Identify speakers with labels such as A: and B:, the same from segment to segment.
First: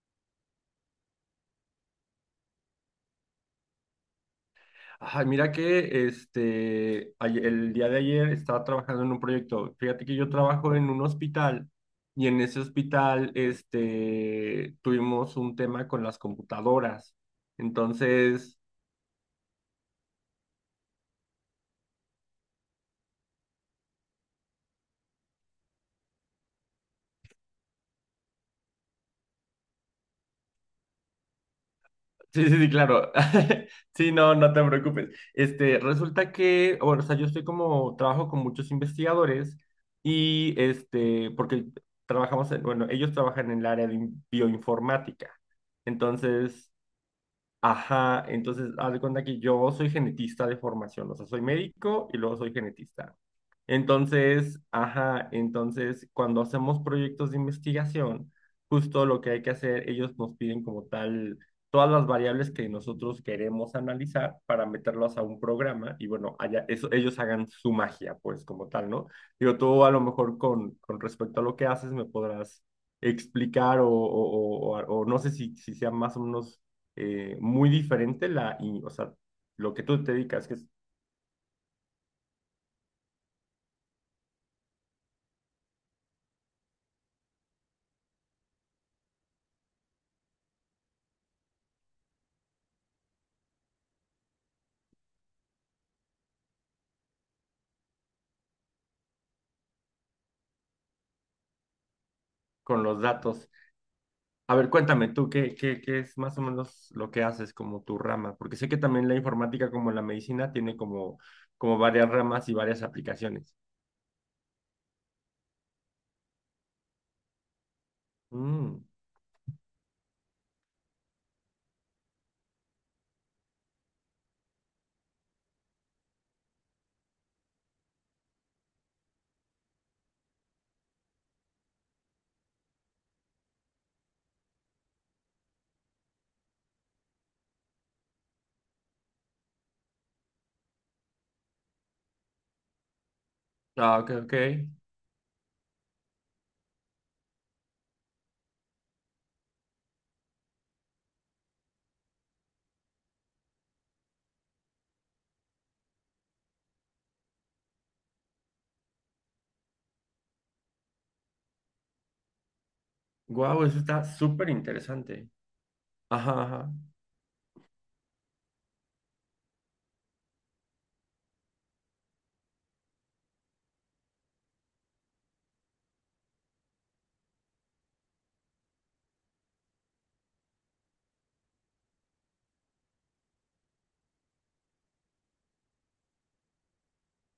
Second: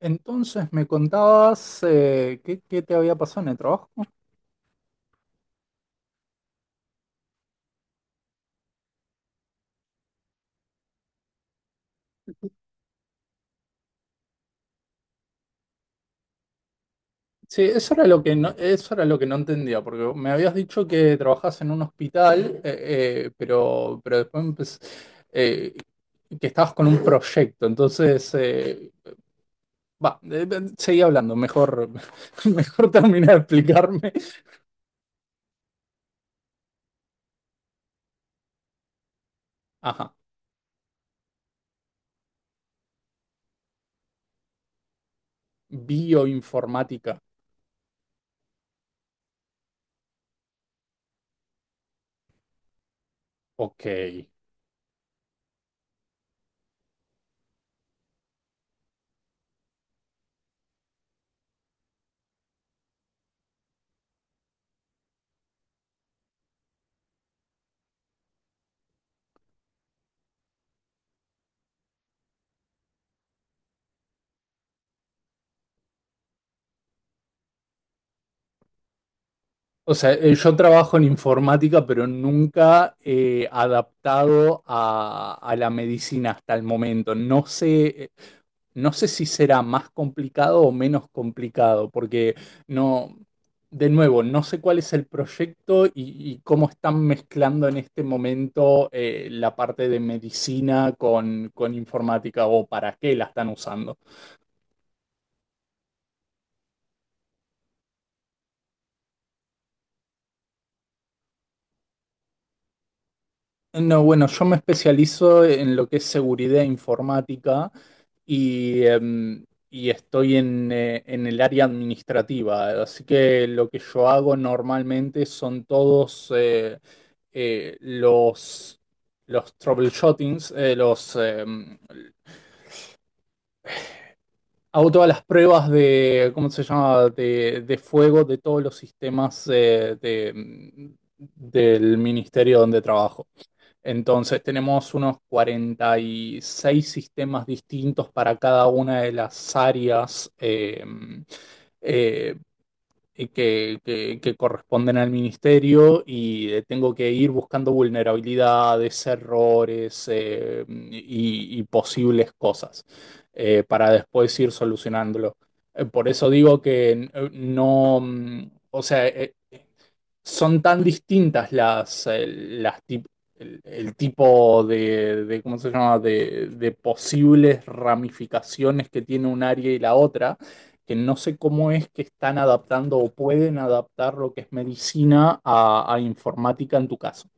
A: Entonces me contabas, qué, qué te había pasado en el trabajo.
B: Ay, mira que el día de ayer estaba trabajando en un proyecto. Fíjate que yo trabajo en un hospital y en ese hospital tuvimos un tema con las computadoras.
A: Sí,
B: Entonces,
A: eso era lo que no entendía, porque me habías dicho que trabajás en un hospital, pero, pero eh, que estabas con un proyecto. Entonces, va, seguí hablando, mejor,
B: sí, sí, sí,
A: mejor
B: claro.
A: termina de
B: Sí,
A: explicarme.
B: no, no te preocupes. Resulta que, bueno, o sea, yo estoy como, trabajo con muchos investigadores
A: Ajá,
B: y porque trabajamos bueno, ellos trabajan en el área de bioinformática. Entonces,
A: bioinformática.
B: ajá, entonces haz de cuenta que yo soy genetista de formación, o sea, soy médico y luego soy genetista.
A: Ok.
B: Entonces, ajá, entonces cuando hacemos proyectos de investigación, justo lo que hay que hacer, ellos nos piden como tal todas las variables que nosotros queremos analizar para meterlas a un programa y bueno, allá, eso, ellos hagan su magia, pues como tal, ¿no? Digo, tú a lo mejor con respecto a lo que haces me podrás explicar o no sé si sea más o menos muy diferente o sea, lo que
A: O
B: tú te
A: sea,
B: dedicas, que
A: yo
B: es
A: trabajo en informática, pero nunca adaptado a la medicina hasta el momento. No sé, no sé si será más complicado o menos complicado, porque no, de nuevo, no sé cuál es el proyecto y cómo están mezclando en este momento, la parte de medicina con informática o
B: con
A: para
B: los
A: qué la
B: datos.
A: están usando.
B: A ver, cuéntame tú, qué es más o menos lo que haces como tu rama? Porque sé que también la informática, como la medicina, tiene como varias ramas y varias aplicaciones.
A: No, bueno, yo me especializo en lo que es seguridad informática
B: Mm.
A: y, y estoy en el área administrativa. Así que lo que yo hago normalmente son todos, eh, los, los troubleshootings, hago todas las pruebas de, ¿cómo se llama?, de fuego de todos los sistemas, del ministerio donde trabajo.
B: Ah, ok, ok.
A: Entonces tenemos unos 46 sistemas distintos para cada una de las áreas, eh, y que corresponden al ministerio y, tengo que ir buscando vulnerabilidades, errores, y posibles cosas,
B: Guau, eso
A: para
B: está
A: después
B: súper
A: ir
B: interesante.
A: solucionándolo. Por eso
B: Ajá,
A: digo
B: ajá.
A: que, no, mm, o sea, son tan distintas las, el tipo de, ¿cómo se llama?, de posibles ramificaciones que tiene un área y la otra, que no sé cómo es que están adaptando o pueden adaptar lo que es medicina a informática en tu caso.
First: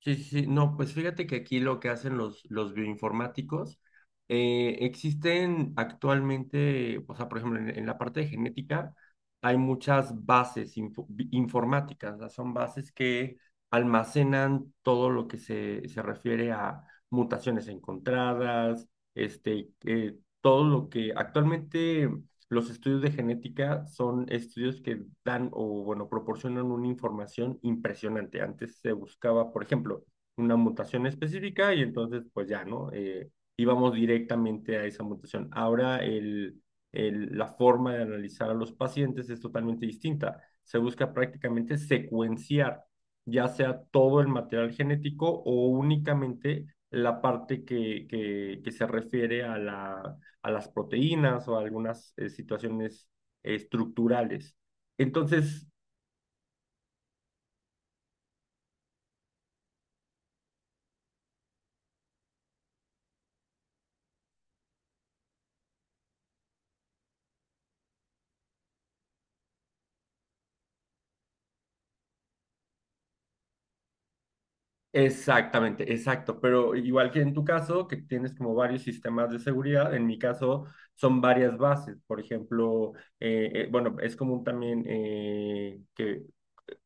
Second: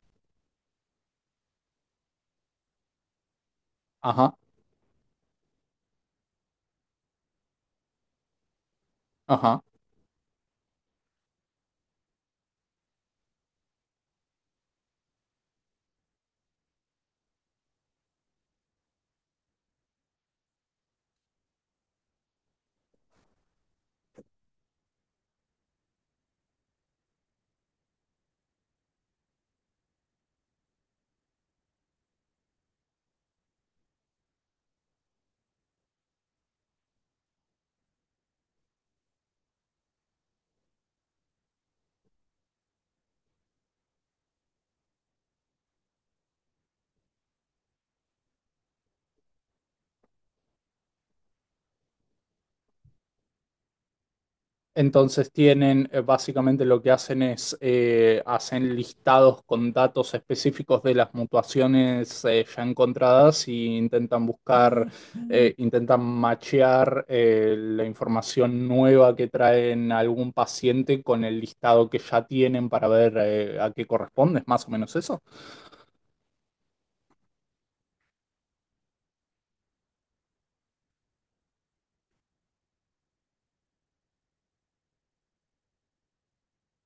B: Sí, sí, sí. No, pues fíjate que aquí lo que hacen los bioinformáticos,
A: Ajá,
B: existen actualmente, o sea, por ejemplo, en la parte de genética hay
A: ajá.
B: muchas bases informáticas, ¿no? Son bases que almacenan todo lo que se refiere a mutaciones encontradas, todo lo que actualmente los estudios de genética son estudios que dan o, bueno, proporcionan una información impresionante. Antes se buscaba, por ejemplo, una mutación específica y entonces, pues ya, ¿no? Íbamos directamente a esa mutación. Ahora la forma de analizar a los pacientes es totalmente distinta. Se busca prácticamente secuenciar ya sea todo el material genético o únicamente la parte que se refiere a la a las proteínas o a algunas situaciones estructurales.
A: Entonces
B: Entonces,
A: tienen, básicamente lo que hacen es, hacen listados con datos específicos de las mutuaciones, ya encontradas y intentan buscar, intentan machear, la información nueva que traen algún paciente con el listado que ya tienen para ver, a qué corresponde. ¿Es más o menos eso?
B: exactamente, exacto, pero igual que en tu caso, que tienes como varios sistemas de seguridad, en mi caso son varias bases, por ejemplo, bueno, es común también que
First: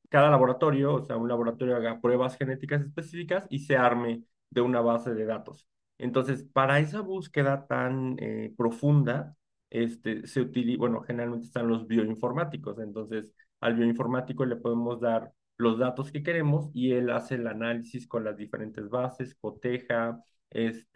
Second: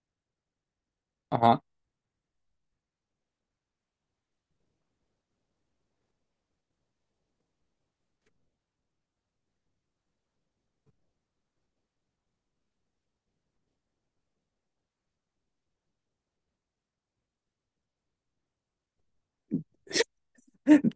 B: cada laboratorio, o sea, un
A: Ajá.
B: laboratorio haga pruebas genéticas específicas y se arme de una base de datos. Entonces, para esa búsqueda tan profunda, se utiliza, bueno, generalmente están los bioinformáticos. Entonces, al bioinformático le podemos dar los datos que queremos y él hace el análisis con las diferentes bases, coteja,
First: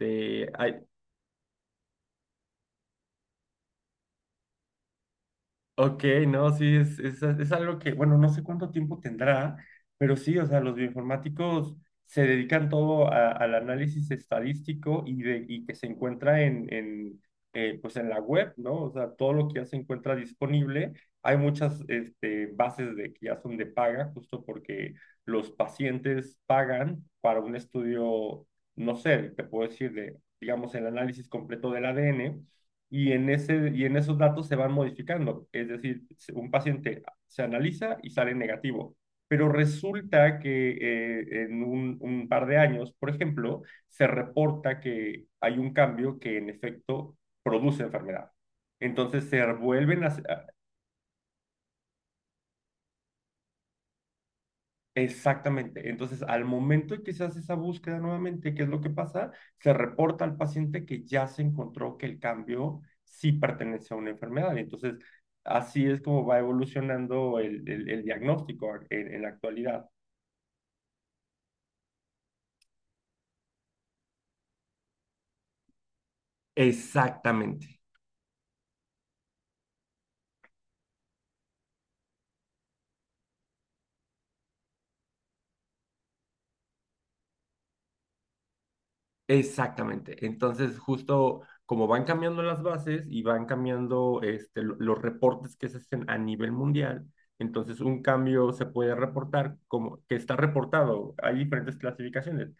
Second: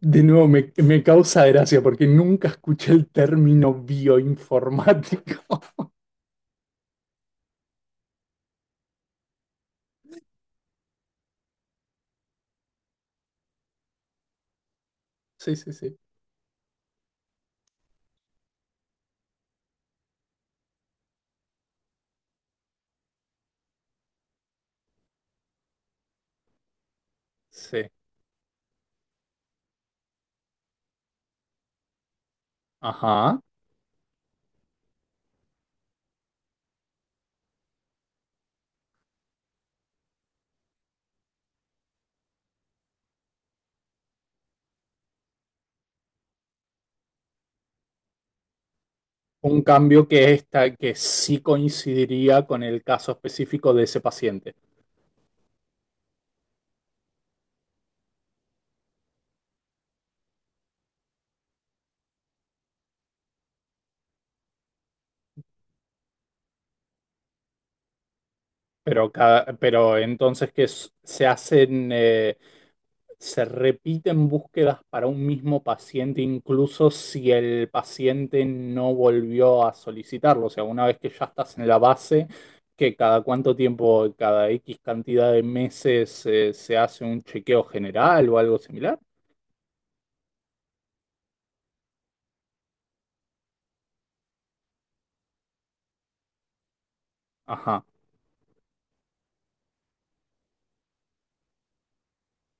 A: De nuevo, me,
B: hay,
A: me causa gracia porque nunca escuché el término bioinformático.
B: ok, no, sí, es algo que, bueno, no sé cuánto tiempo tendrá, pero sí, o sea, los bioinformáticos se dedican todo al análisis estadístico
A: Sí,
B: y
A: sí,
B: que se
A: sí.
B: encuentra pues en la web, ¿no? O sea, todo lo que ya se encuentra disponible. Hay muchas bases de, que ya son de paga, justo porque los pacientes pagan para un
A: Sí.
B: estudio, no sé, te puedo decir, de, digamos, el análisis completo del ADN
A: Ajá.
B: y en esos datos se van modificando. Es decir, un paciente se analiza y sale negativo. Pero resulta que un par de años, por ejemplo, se reporta que hay un cambio que en efecto produce enfermedad. Entonces se
A: Un
B: vuelven
A: cambio
B: a,
A: que está, que sí coincidiría con el caso específico de ese paciente.
B: exactamente. Entonces, al momento en que se hace esa búsqueda nuevamente, ¿qué es lo que pasa? Se reporta al paciente que ya se encontró que el cambio sí pertenece a una enfermedad. Entonces, así es como va evolucionando el diagnóstico
A: Pero,
B: en la actualidad.
A: pero entonces se hacen, se repiten búsquedas para un mismo paciente, incluso si el
B: Exactamente,
A: paciente no volvió a solicitarlo. O sea, una vez que ya estás en la base, que cada cuánto tiempo, cada X cantidad de meses, se hace un chequeo general o algo similar.
B: exactamente. Entonces, justo como van cambiando las bases y van cambiando los reportes que se hacen a nivel mundial, entonces
A: Ajá.
B: un cambio se puede reportar como que está reportado. Hay diferentes clasificaciones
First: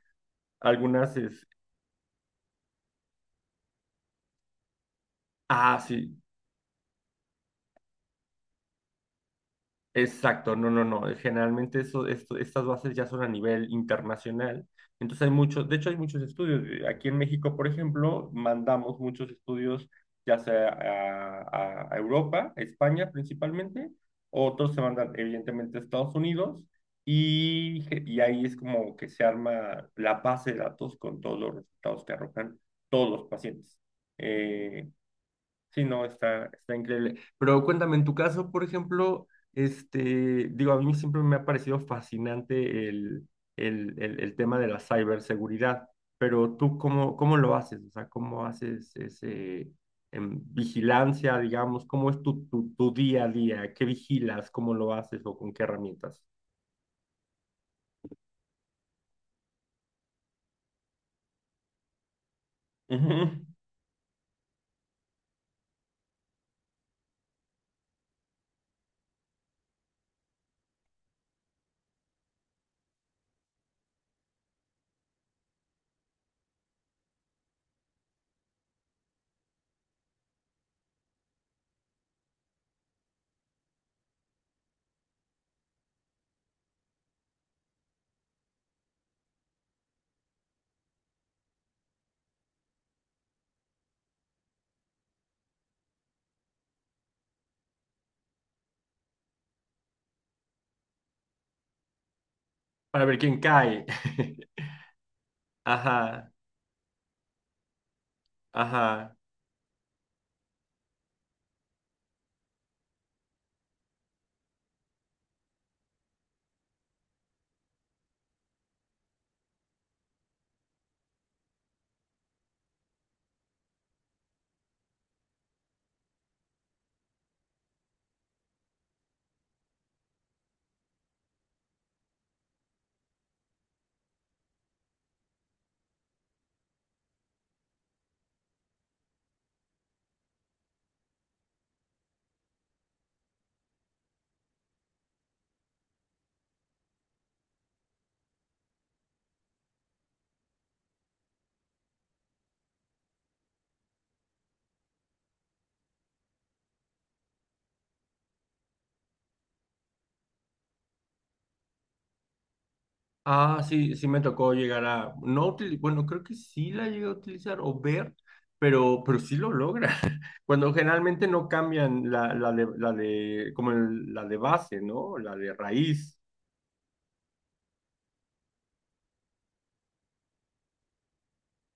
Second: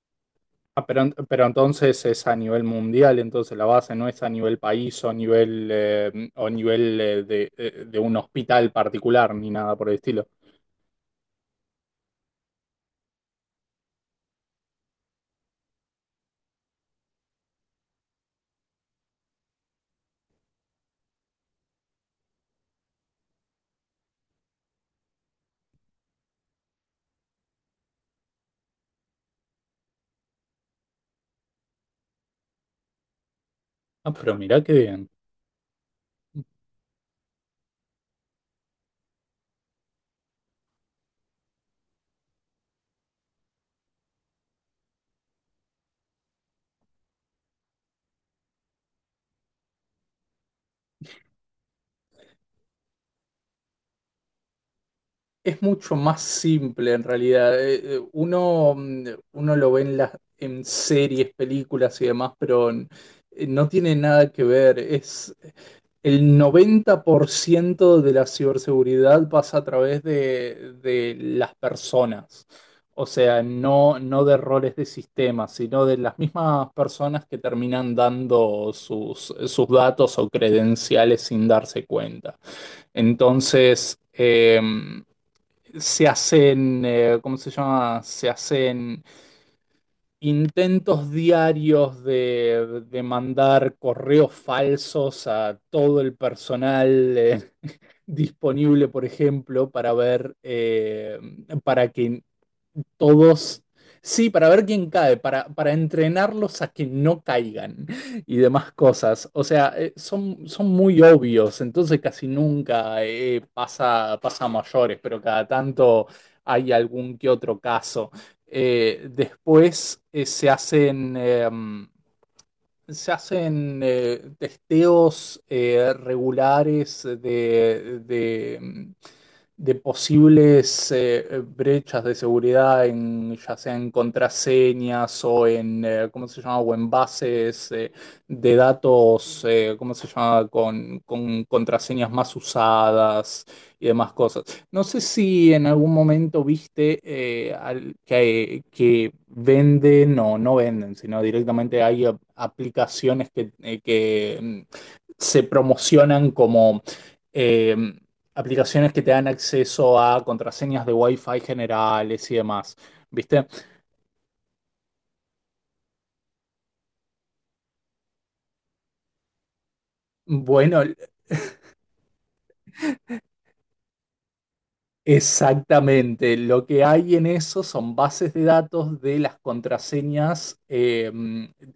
A: Ah, pero,
B: algunas
A: pero
B: es,
A: entonces es a nivel mundial, entonces la base no es a nivel país o a nivel,
B: ah, sí,
A: o nivel, de un hospital particular ni nada por el estilo.
B: exacto, no, no, no. Generalmente estas bases ya son a nivel internacional. Entonces hay muchos, de hecho hay muchos estudios. Aquí en México, por ejemplo, mandamos muchos estudios ya sea a Europa, a España principalmente, otros se mandan evidentemente a Estados Unidos y, y ahí es como que se arma la base de datos con todos los resultados que arrojan todos los pacientes.
A: Ah, pero mirá qué
B: Eh,
A: bien.
B: sí, no, está, está increíble. Pero cuéntame, en tu caso, por ejemplo, este, digo, a mí siempre me ha parecido fascinante el tema de la ciberseguridad, pero tú, ¿cómo, cómo lo haces? O sea, ¿cómo haces ese, em, vigilancia, digamos? ¿Cómo es tu día a día? ¿Qué vigilas? ¿Cómo lo haces o con
A: Es
B: qué
A: mucho más
B: herramientas?
A: simple en realidad. Uno lo ve en las, en series, películas y demás, pero
B: Ujú.
A: no tiene nada que ver. Es el 90% de la ciberseguridad, pasa a través de las personas. O sea, no, no de roles de sistemas, sino de las mismas personas que terminan dando sus, sus datos o credenciales sin darse cuenta. Entonces, se hacen, ¿cómo se llama? Se hacen intentos diarios de mandar correos falsos a todo el personal, disponible, por ejemplo, para ver, para que
B: Para ver quién
A: todos.
B: cae.
A: Sí, para ver quién cae, para
B: Ajá,
A: entrenarlos a que no caigan y demás
B: ajá.
A: cosas. O sea, son, son muy obvios, entonces casi nunca, pasa, pasa a mayores, pero cada tanto hay algún que otro caso. Después se hacen... se hacen, testeos, regulares de, de posibles, brechas de seguridad, en ya sea en contraseñas o en, ¿cómo se llama? O en bases, de datos, ¿cómo se llama? Con contraseñas más usadas y demás cosas. No sé si en algún momento viste, que venden o no venden, sino directamente hay aplicaciones que, mm, se promocionan como, eh, aplicaciones que te dan acceso a contraseñas de Wi-Fi generales y demás. ¿Viste?
B: Ah, sí, sí me tocó llegar a, no utili- bueno, creo que sí la llegué a utilizar o ver, pero sí lo logra. Cuando
A: Bueno,
B: generalmente no cambian la de, como la de base, ¿no? La de raíz.
A: exactamente, lo que hay en eso son bases de datos de las contraseñas,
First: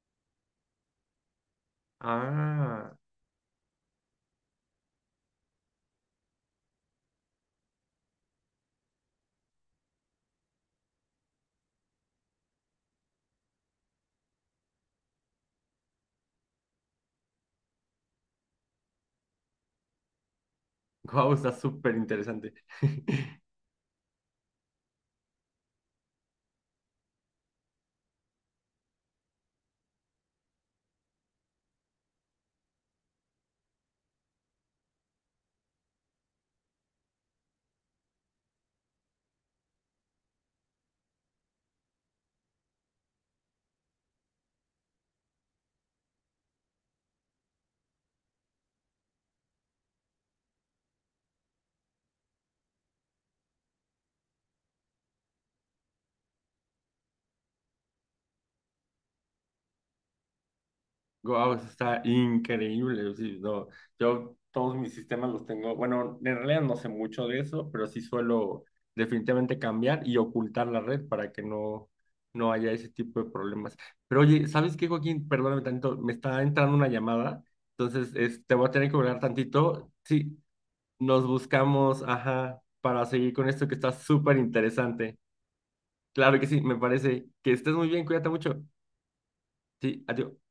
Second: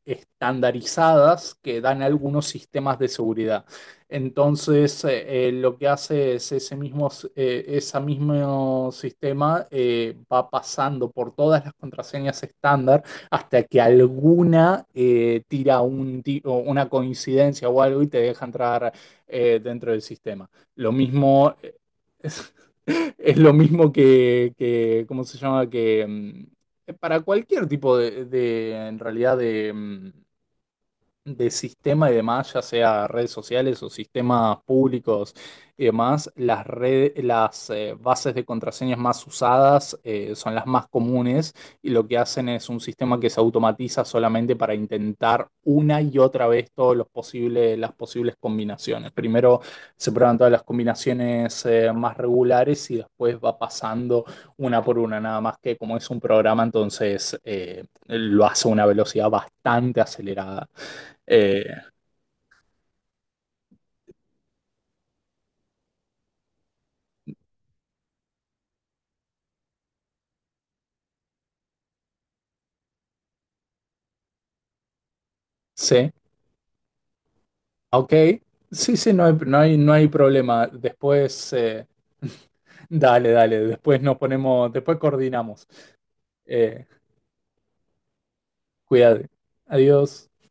A: estandarizadas que dan algunos
B: Ah,
A: sistemas de seguridad. Entonces, lo que hace es ese mismo, esa mismo sistema, va pasando por todas las contraseñas estándar hasta que alguna, tira un, o una coincidencia o algo y te deja entrar, dentro del sistema. Lo
B: wow, está
A: mismo...
B: súper interesante.
A: Es lo mismo que, ¿cómo se llama? Que mm, para cualquier tipo de, en realidad, de, mm, de sistema y demás, ya sea redes sociales o sistemas públicos y demás, las, bases de contraseñas más usadas, son las más comunes y lo que hacen es un sistema que se automatiza solamente para intentar una y otra vez todos los posibles, las posibles combinaciones. Primero se prueban todas las combinaciones, más regulares y después va pasando una por una, nada más que como es un programa, entonces, lo hace a una velocidad bastante acelerada.
B: Guau,
A: Eh,
B: eso está increíble. O sí, no, yo todos mis sistemas los tengo. Bueno, en realidad no sé mucho de eso, pero sí suelo definitivamente cambiar y ocultar la red para que no, no haya ese tipo de problemas. Pero oye, ¿sabes qué, Joaquín? Perdóname tantito,
A: sí,
B: me está entrando una llamada, entonces
A: ok.
B: te voy a tener
A: Sí,
B: que
A: sí,
B: hablar
A: no hay, no hay,
B: tantito.
A: no hay
B: Sí,
A: problema.
B: nos
A: Después,
B: buscamos, ajá, para
A: dale,
B: seguir con
A: dale.
B: esto que está
A: Después nos
B: súper
A: ponemos, después
B: interesante.
A: coordinamos.
B: Claro que sí, me
A: Eh,
B: parece que estés muy bien, cuídate mucho.
A: cuídate.
B: Sí,
A: Adiós.
B: adiós.